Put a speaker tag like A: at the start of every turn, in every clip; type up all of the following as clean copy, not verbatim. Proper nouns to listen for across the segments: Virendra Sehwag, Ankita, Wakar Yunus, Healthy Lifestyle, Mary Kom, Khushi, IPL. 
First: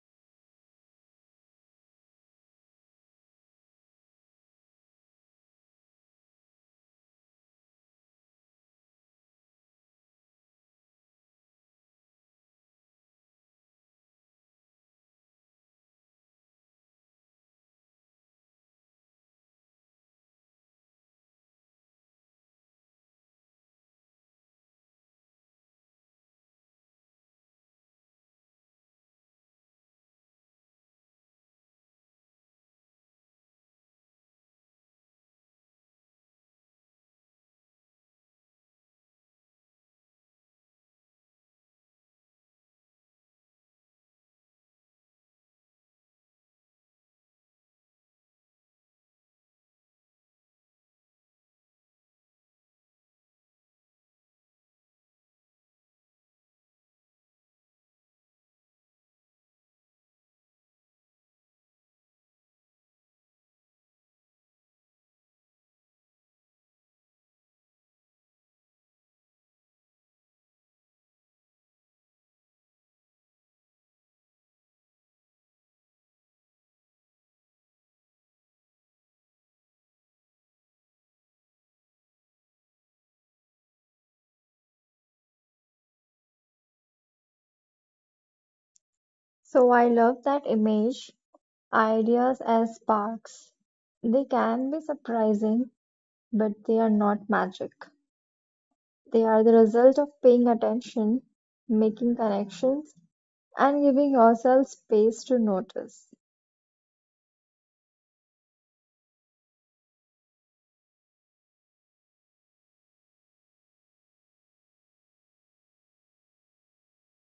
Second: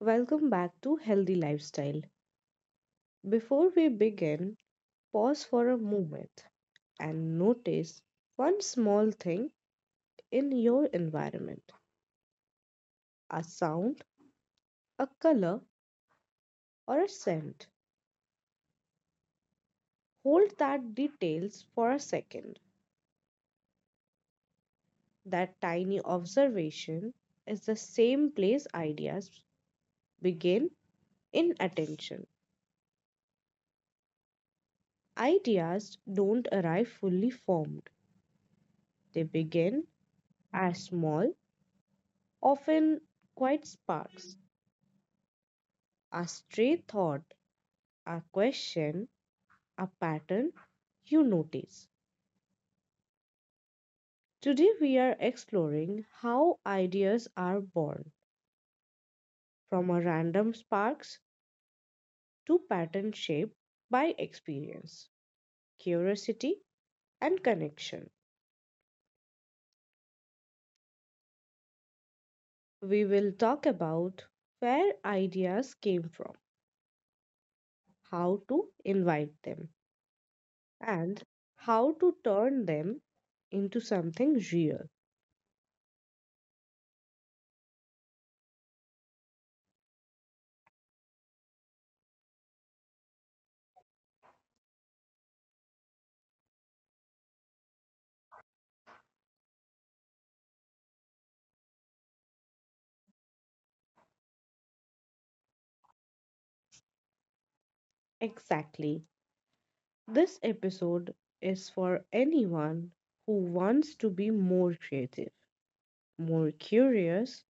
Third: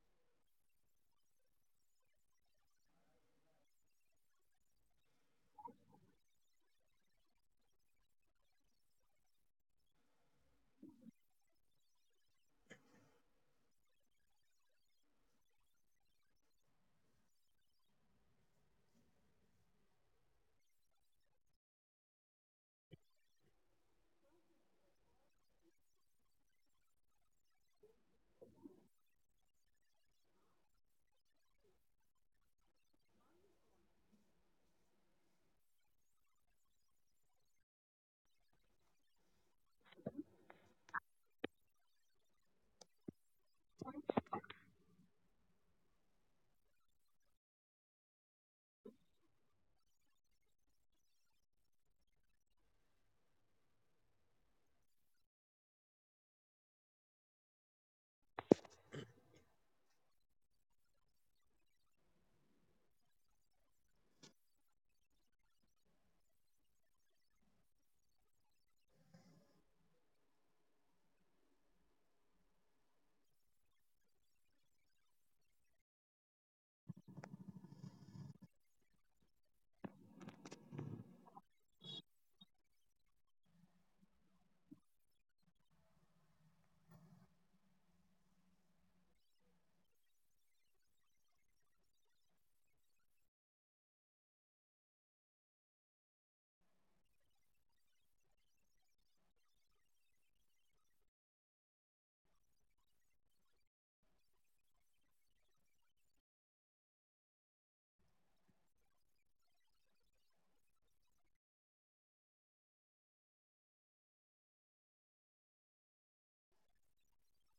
A: Welcome back to Healthy Lifestyle. Before we begin, pause for a moment and notice one small thing in your environment, a sound, a color, or a scent. Hold that details for a second. That tiny observation is the same place ideas begin in attention. Ideas don't arrive fully formed, they begin as small, often quite sparks. A stray thought, a question, a pattern you notice. Today, we are exploring how ideas are born from a random sparks to pattern shaped by experience, curiosity, and connection. We will talk about where ideas came from, how to invite them, and how to turn them into something real.
B: So I love that image. Ideas as sparks. They can be surprising, but they are not magic. They are the result of paying attention, making connections, and giving yourself space to notice.
A: Exactly. This episode is for anyone who wants to be more creative, more curious,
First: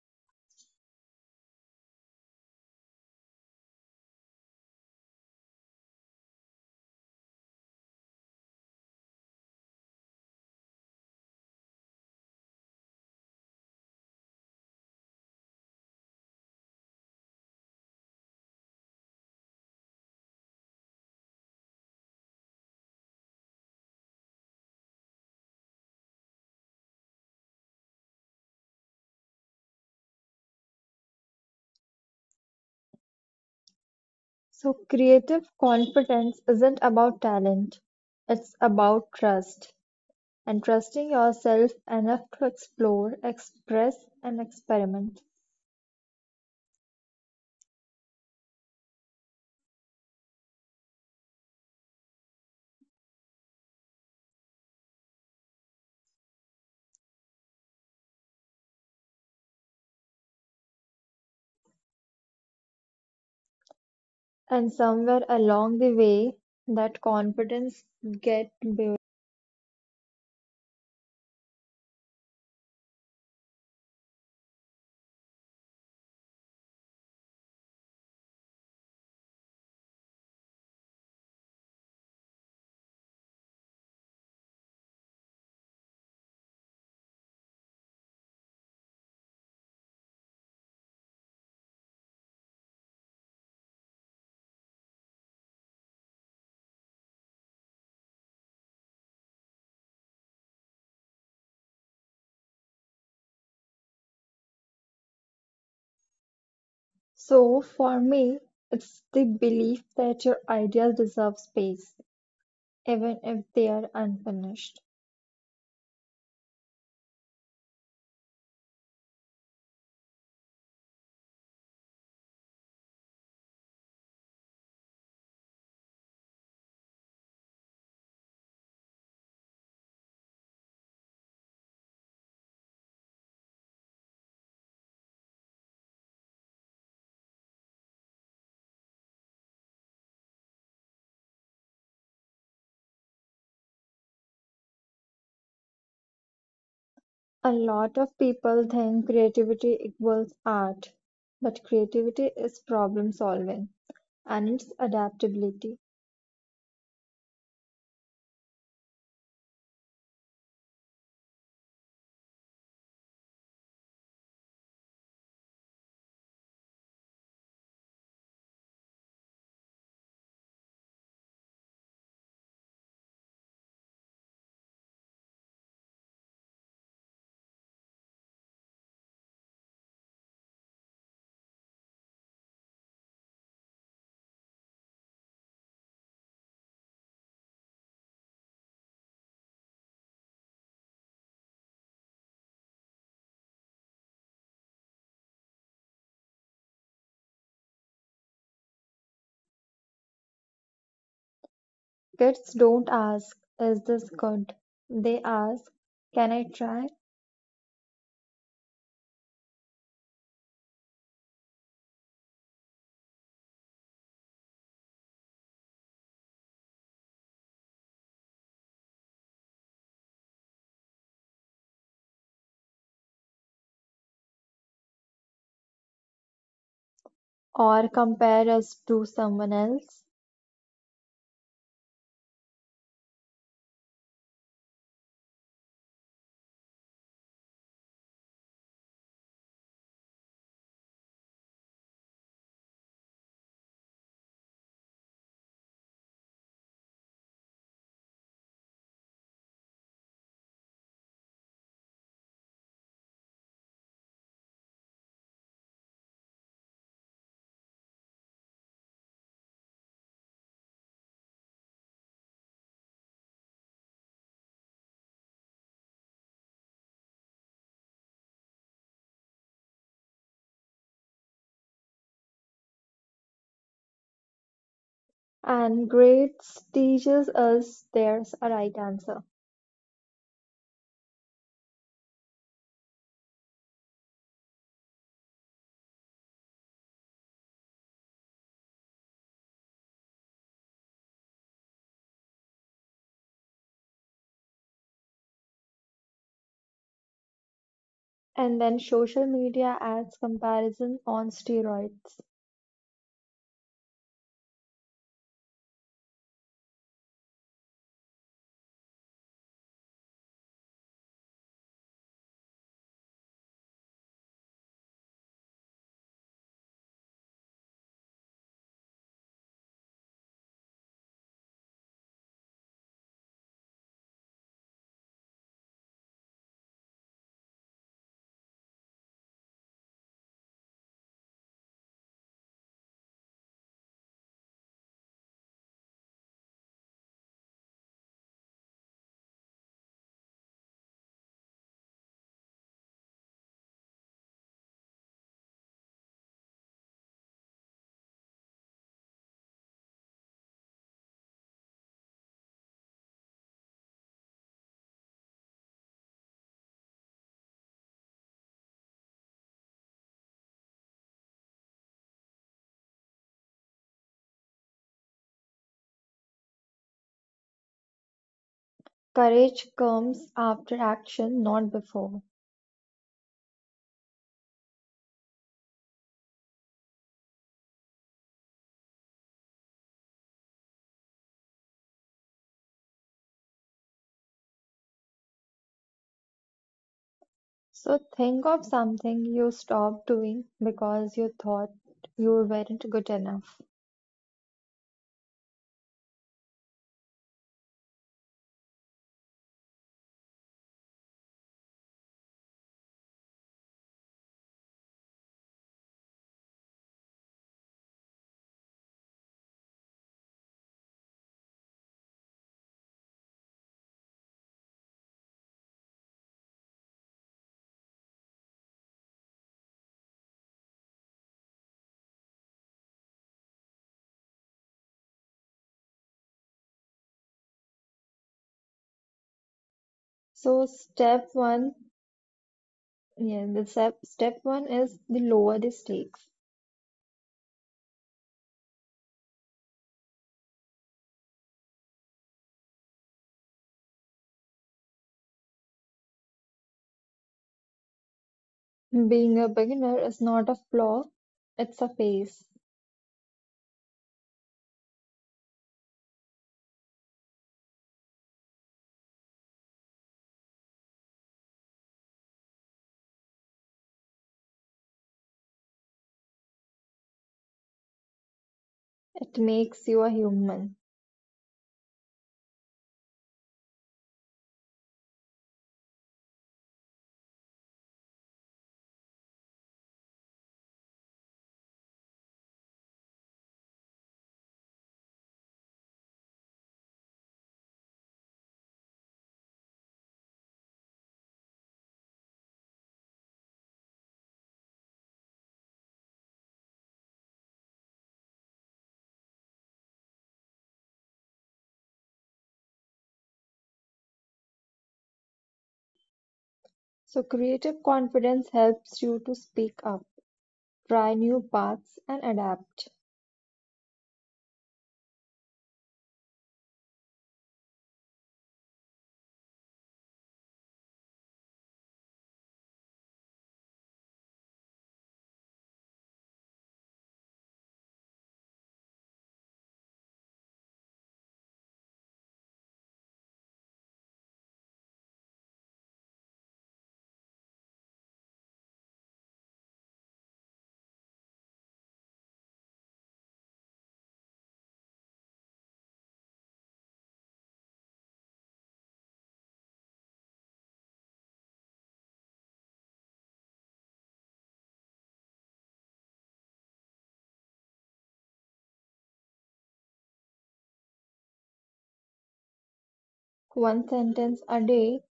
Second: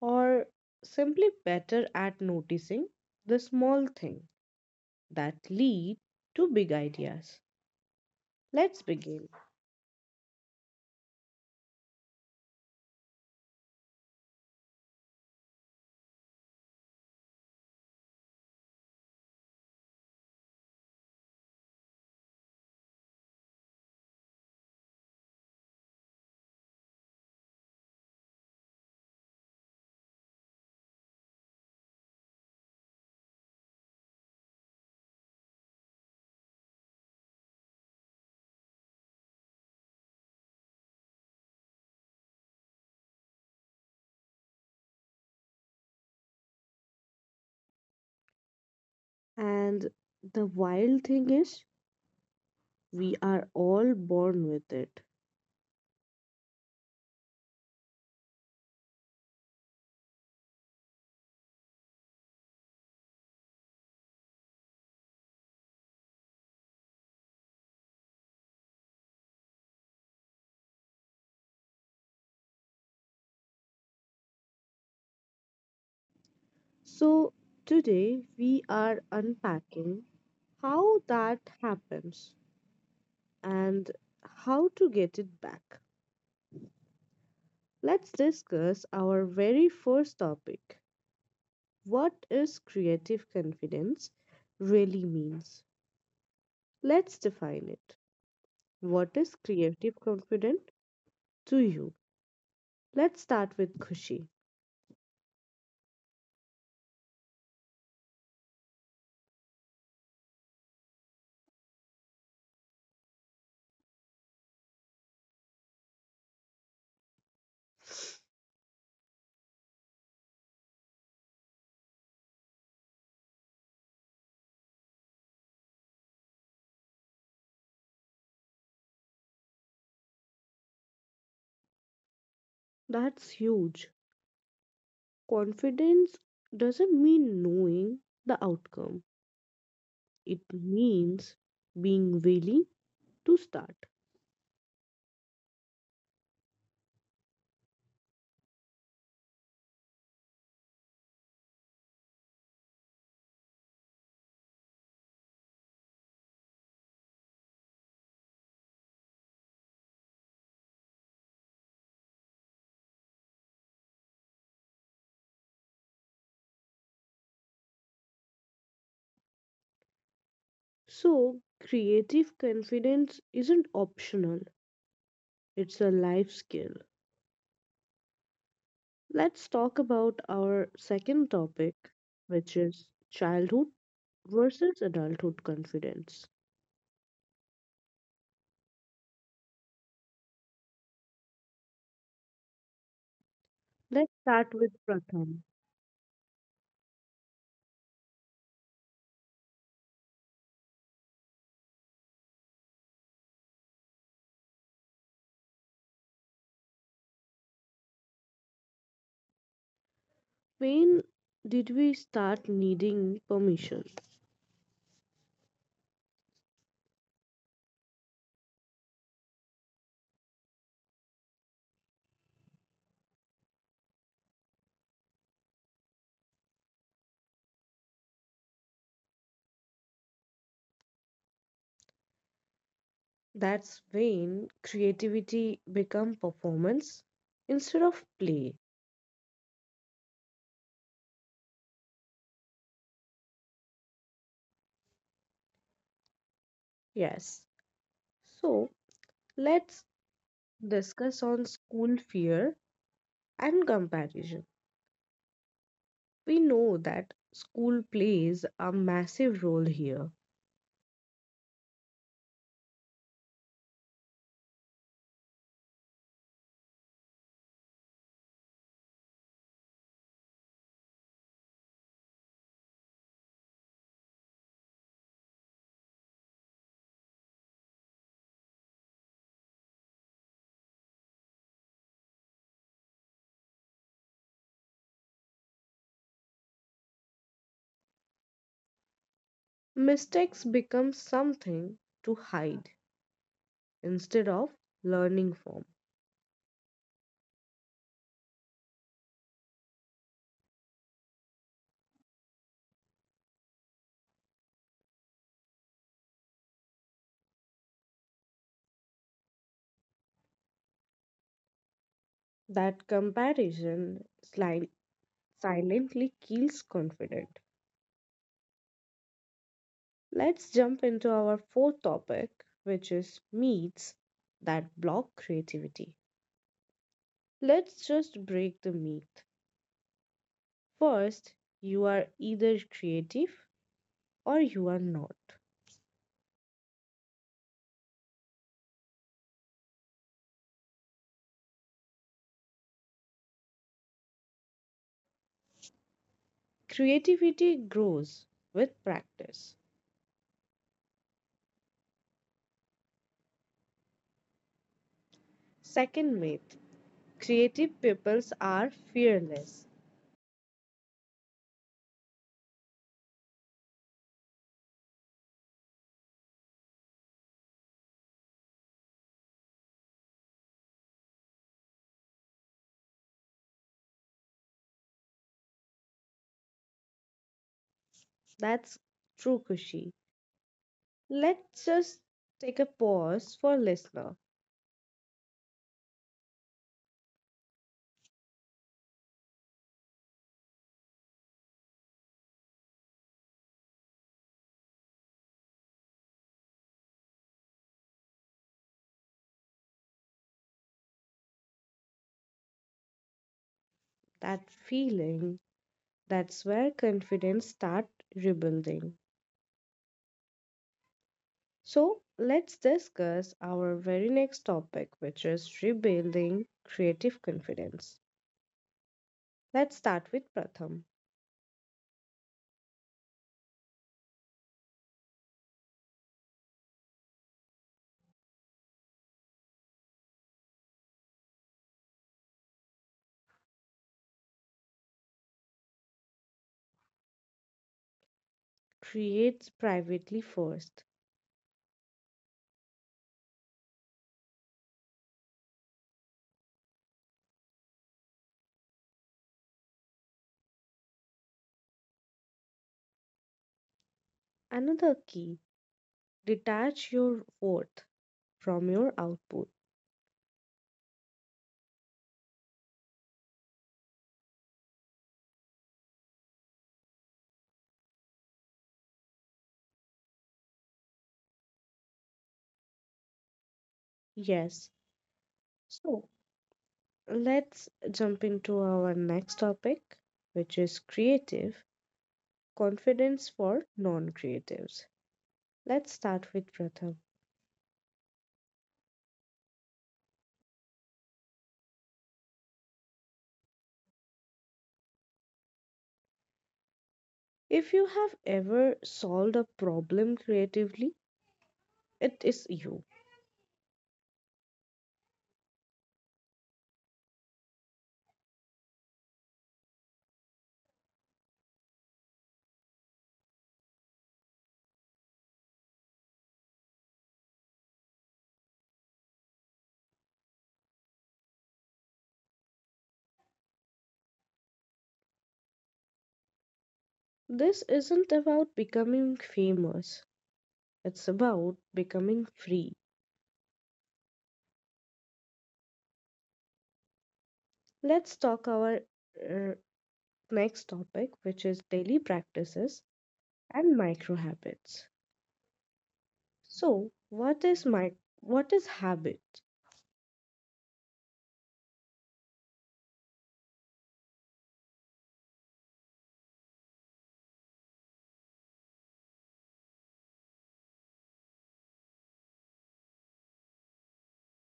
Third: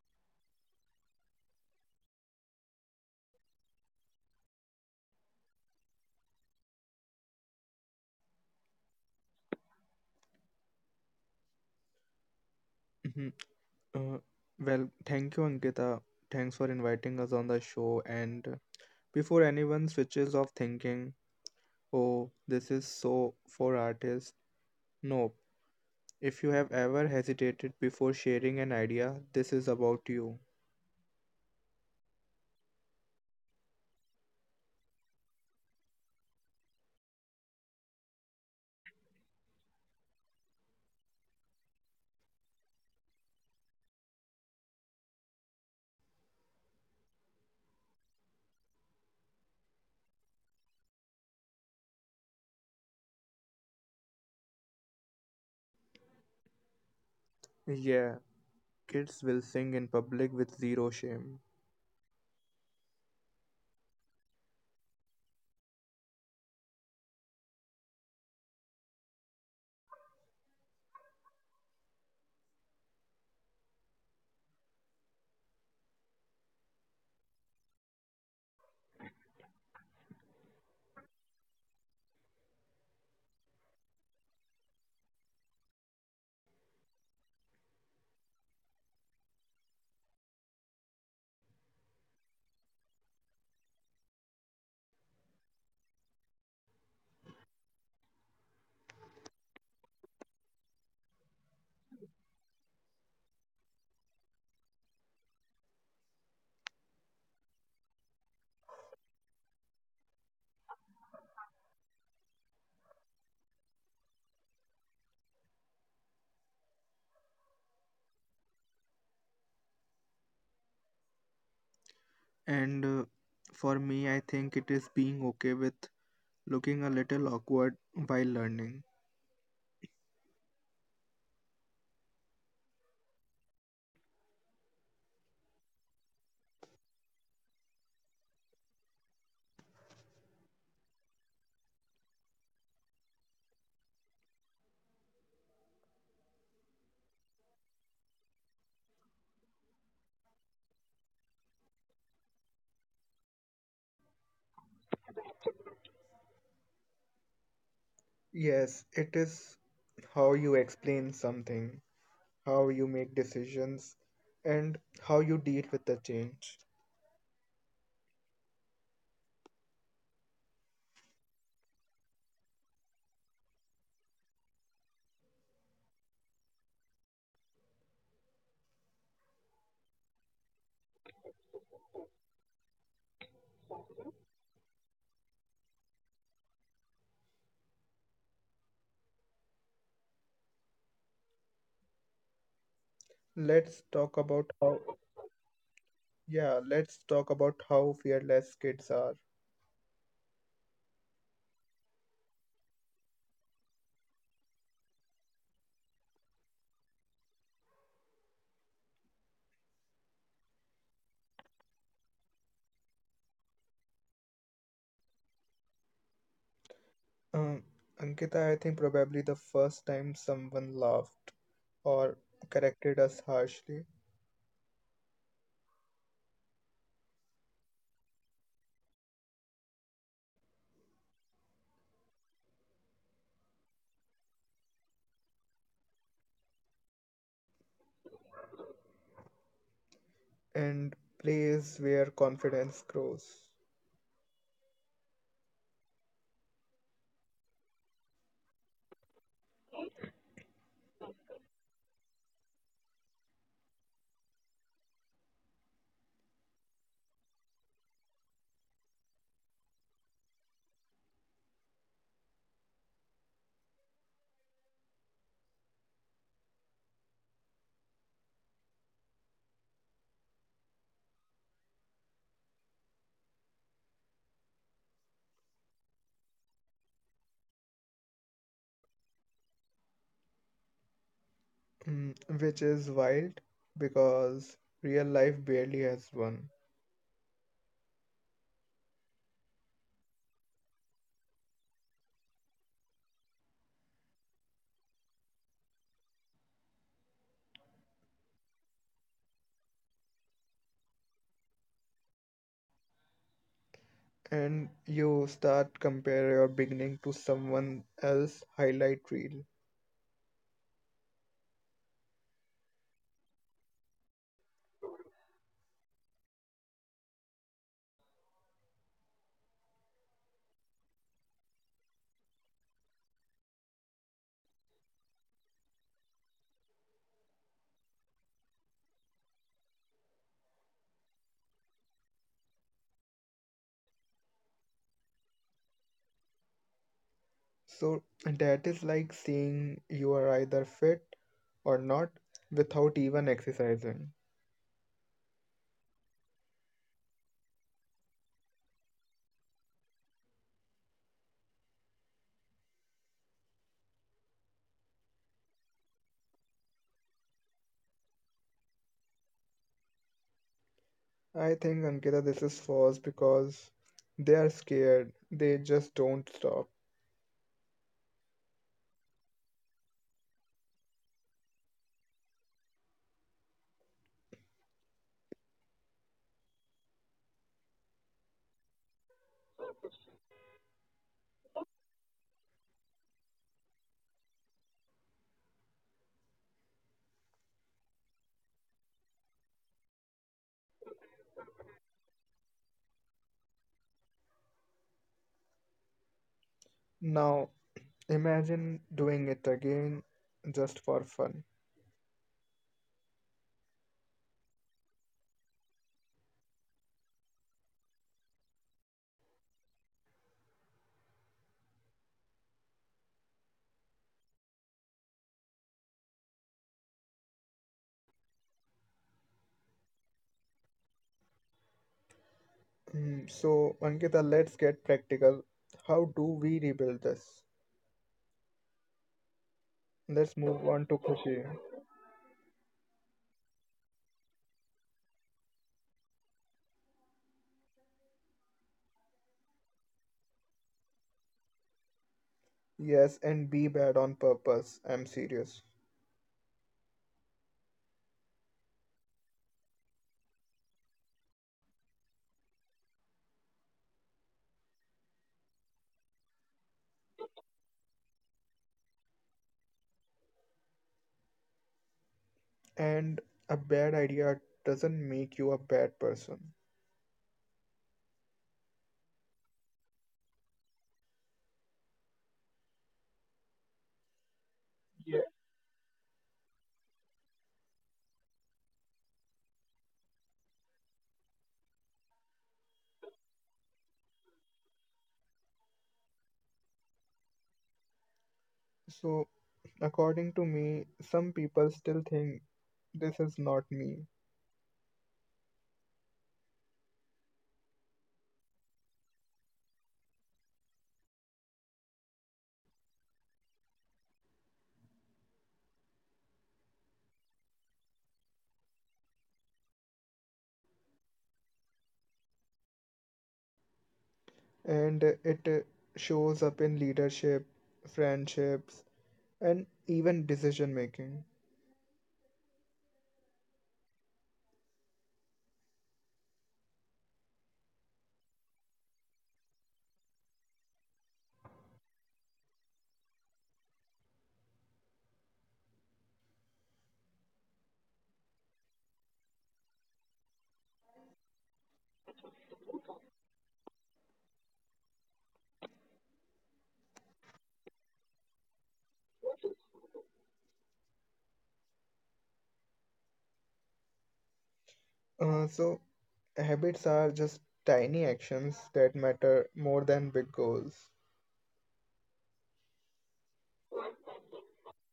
A: or simply better at noticing the small thing that lead to big ideas. Let's begin.
C: Mhm. Uh, well, thank you, Ankita. Thanks for inviting us on the show. And before anyone switches off thinking, oh, this is so for artists, no. If you have ever hesitated before sharing an idea, this is about you.
B: So, creative confidence isn't about talent, it's about trust and trusting yourself enough to explore, express, and experiment.
A: And the wild thing is, we are all born with it.
C: Yeah, kids will sing in public with zero shame.
B: And somewhere along the way, that confidence get built.
A: So today we are unpacking how that happens and how to get it back. Let's discuss our very first topic, what is creative confidence really means? Let's define it. What is creative confidence to you? Let's start with Khushi.
B: So for me, it's the belief that your ideas deserve space, even if they are unfinished.
C: And For me, I think it is being okay with looking a little awkward while learning.
A: That's huge. Confidence doesn't mean knowing the outcome, it means being willing to start.
B: A lot of people think creativity equals art, but creativity is problem solving and it's adaptability.
C: Yes, it is how you explain something, how you make decisions, and how you deal with the change.
A: So, creative confidence isn't optional, it's a life skill. Let's talk about our second topic, which is childhood versus adulthood confidence.
C: Let's
A: Let's
C: talk
A: start
C: about
A: with
C: how,
A: Pratham.
C: Yeah, let's talk about how fearless kids are.
B: Kids don't ask, is this good? They ask, can I try?
A: When did we start needing permission?
C: Um, Ankita, I think probably the first time someone laughed or corrected us harshly,
B: Or compare us to someone else.
A: That's when creativity become performance instead of play.
C: and plays where confidence grows.
A: Yes. So let's discuss on school fear and comparison. We know that school plays a massive role here.
B: And grades teaches us there's a right answer.
C: Mm, which is wild because real life barely has one.
A: Mistakes become something to hide instead of learning from.
B: And then social media adds comparison on steroids.
C: And you start compare your beginning to someone else highlight reel.
A: That comparison sli- silently kills confidence. Let's jump into our fourth topic, which is myths that block creativity. Let's just break the myth. First, you are either creative or you are not.
C: So that is like saying you are either fit or not without even exercising.
A: Creativity grows with practice. Second myth, creative peoples are fearless.
C: I think Ankita, this is false because they are scared. They just don't stop.
B: Courage comes after action, not before.
A: That's true, Kushi. Let's just take a pause for listener.
B: So think of something you stopped doing because you thought you weren't good enough.
C: Now imagine doing it again just for fun.
A: That feeling, that's where confidence start rebuilding. So let's discuss our very next topic, which is rebuilding creative confidence. Let's start with Pratham.
C: So Ankita, let's get practical. How do we rebuild this? Let's
B: So
C: move on to
B: step
C: Khushi.
B: one, yeah, the step one is the lower the stakes.
A: Create privately first.
C: Yes, and be bad on purpose. I'm serious.
B: Being a beginner is not a flaw, it's a phase.
A: Another key, detach your worth from your output.
C: And a bad idea doesn't make you a bad person.
B: It makes you a human.
A: Yes.
C: Yeah.
A: So let's jump into our next topic, which is creative confidence for non creatives. Let's start with Pratham.
C: So, according to me, some people still think this is not me,
A: If you have ever solved a problem creatively, it is you.
B: So creative confidence helps you to speak up, try new paths, and adapt.
C: and it shows up in leadership, friendships, and even decision making.
A: This isn't about becoming famous, it's about becoming free. Let's talk our uh, next topic, which is daily practices and micro habits. So, what is habit?
C: Uh, so, Habits are just tiny actions that matter more than big goals,
B: One sentence a day,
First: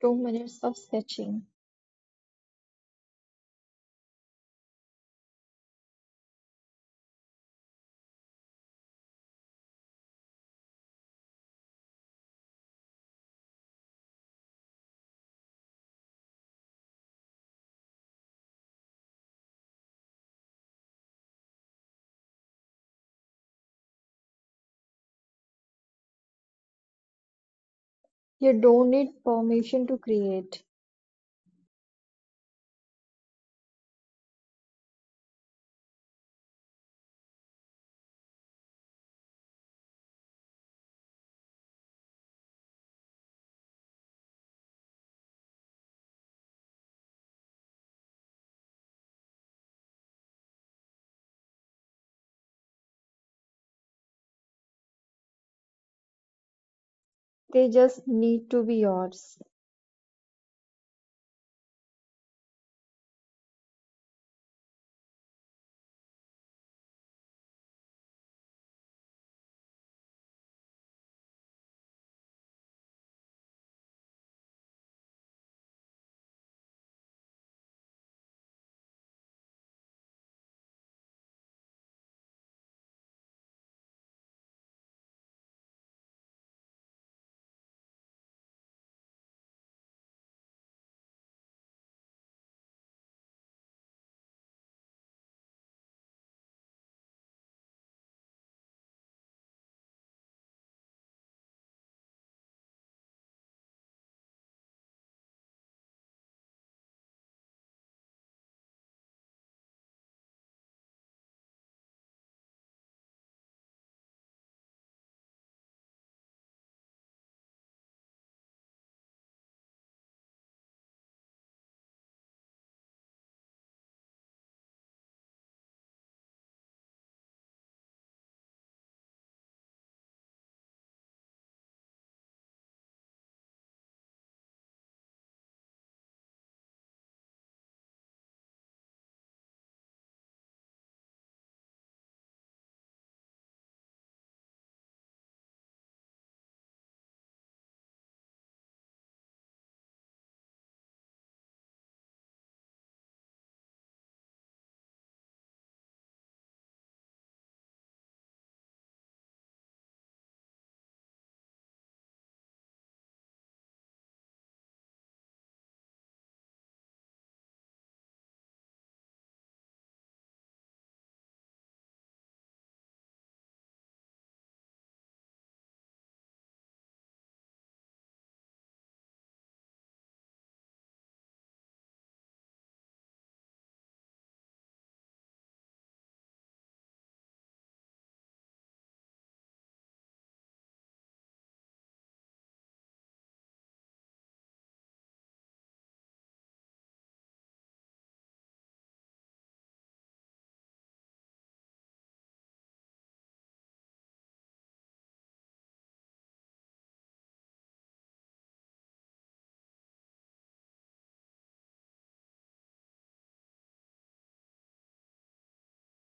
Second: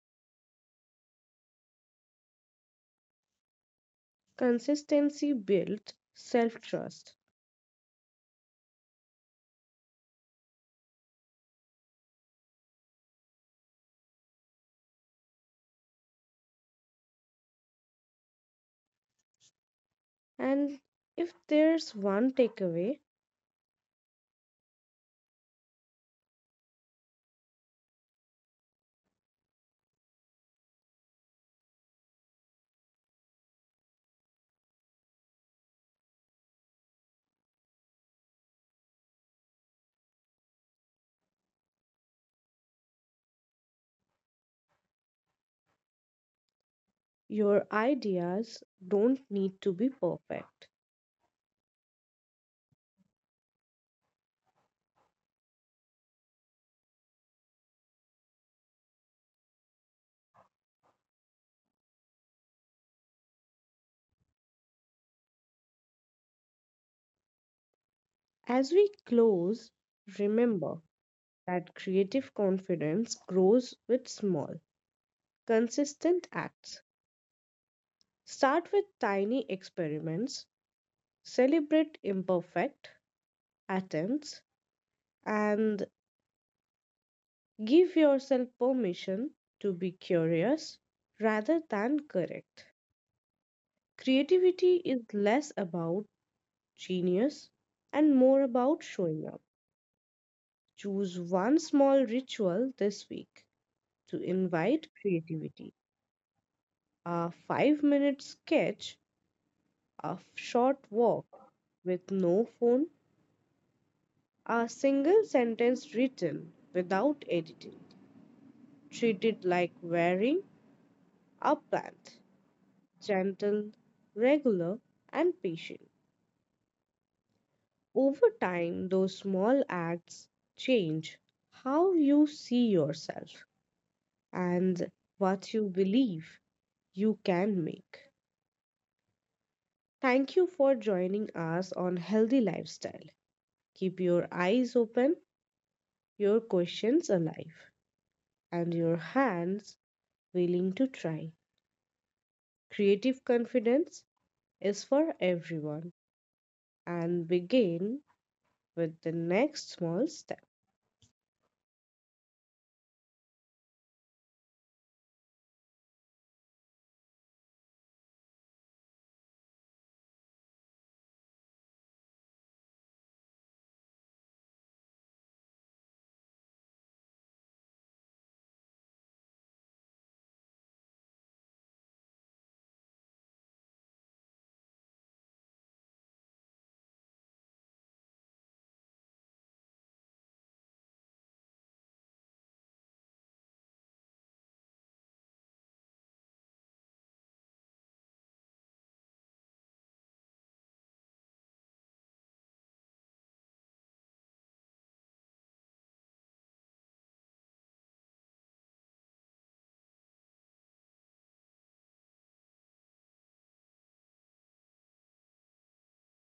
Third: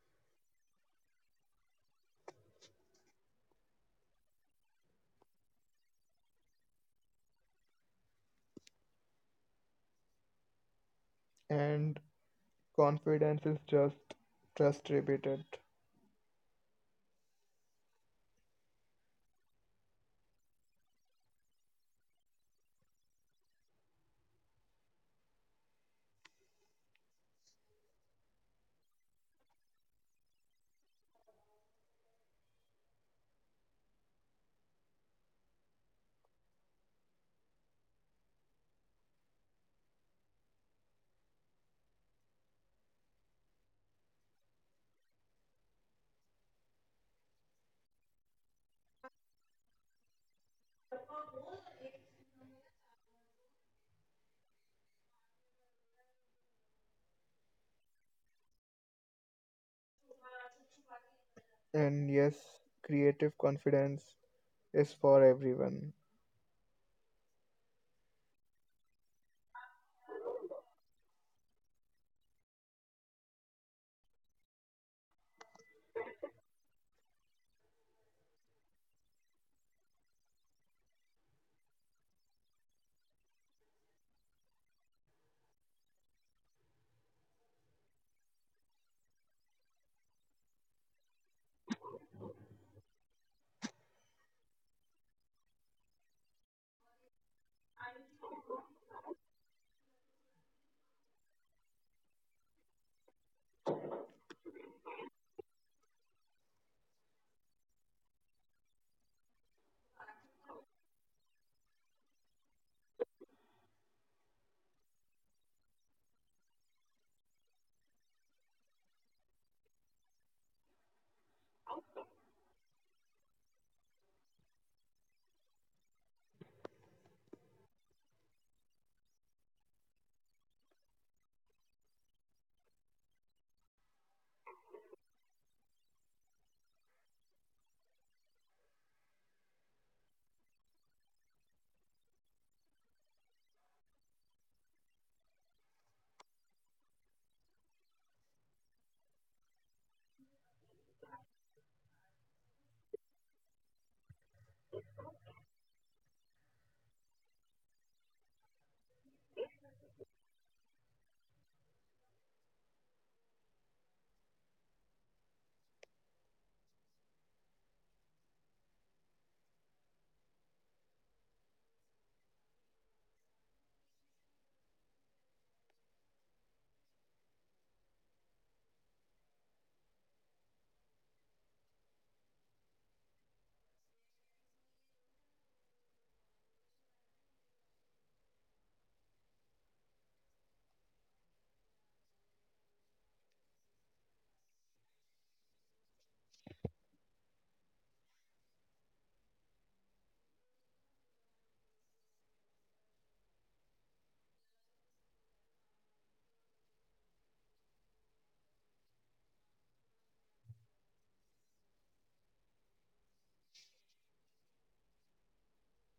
B: 2 minutes of sketching.
A: Consistency builds self trust.
C: and confidence is just trust repeated.
A: And if there's one takeaway,
B: You don't need permission to create,
A: your ideas don't need to be perfect.
B: they just need to be yours.
C: And yes, creative confidence is for everyone.
A: As we close, remember that creative confidence grows with small, consistent acts. Start with tiny experiments, celebrate imperfect attempts, and give yourself permission to be curious rather than correct. Creativity is less about genius and more about showing up. Choose one small ritual this week to invite creativity, a 5-minute sketch, a short walk with no phone, a single sentence written without editing. Treat it like wearing a plant, gentle, regular, and patient. Over time, those small acts change how you see yourself and what you believe you can make. Thank you for joining us on Healthy Lifestyle. Keep your eyes open, your questions alive, and your hands willing to try. Creative confidence is for everyone and begin with the next small step.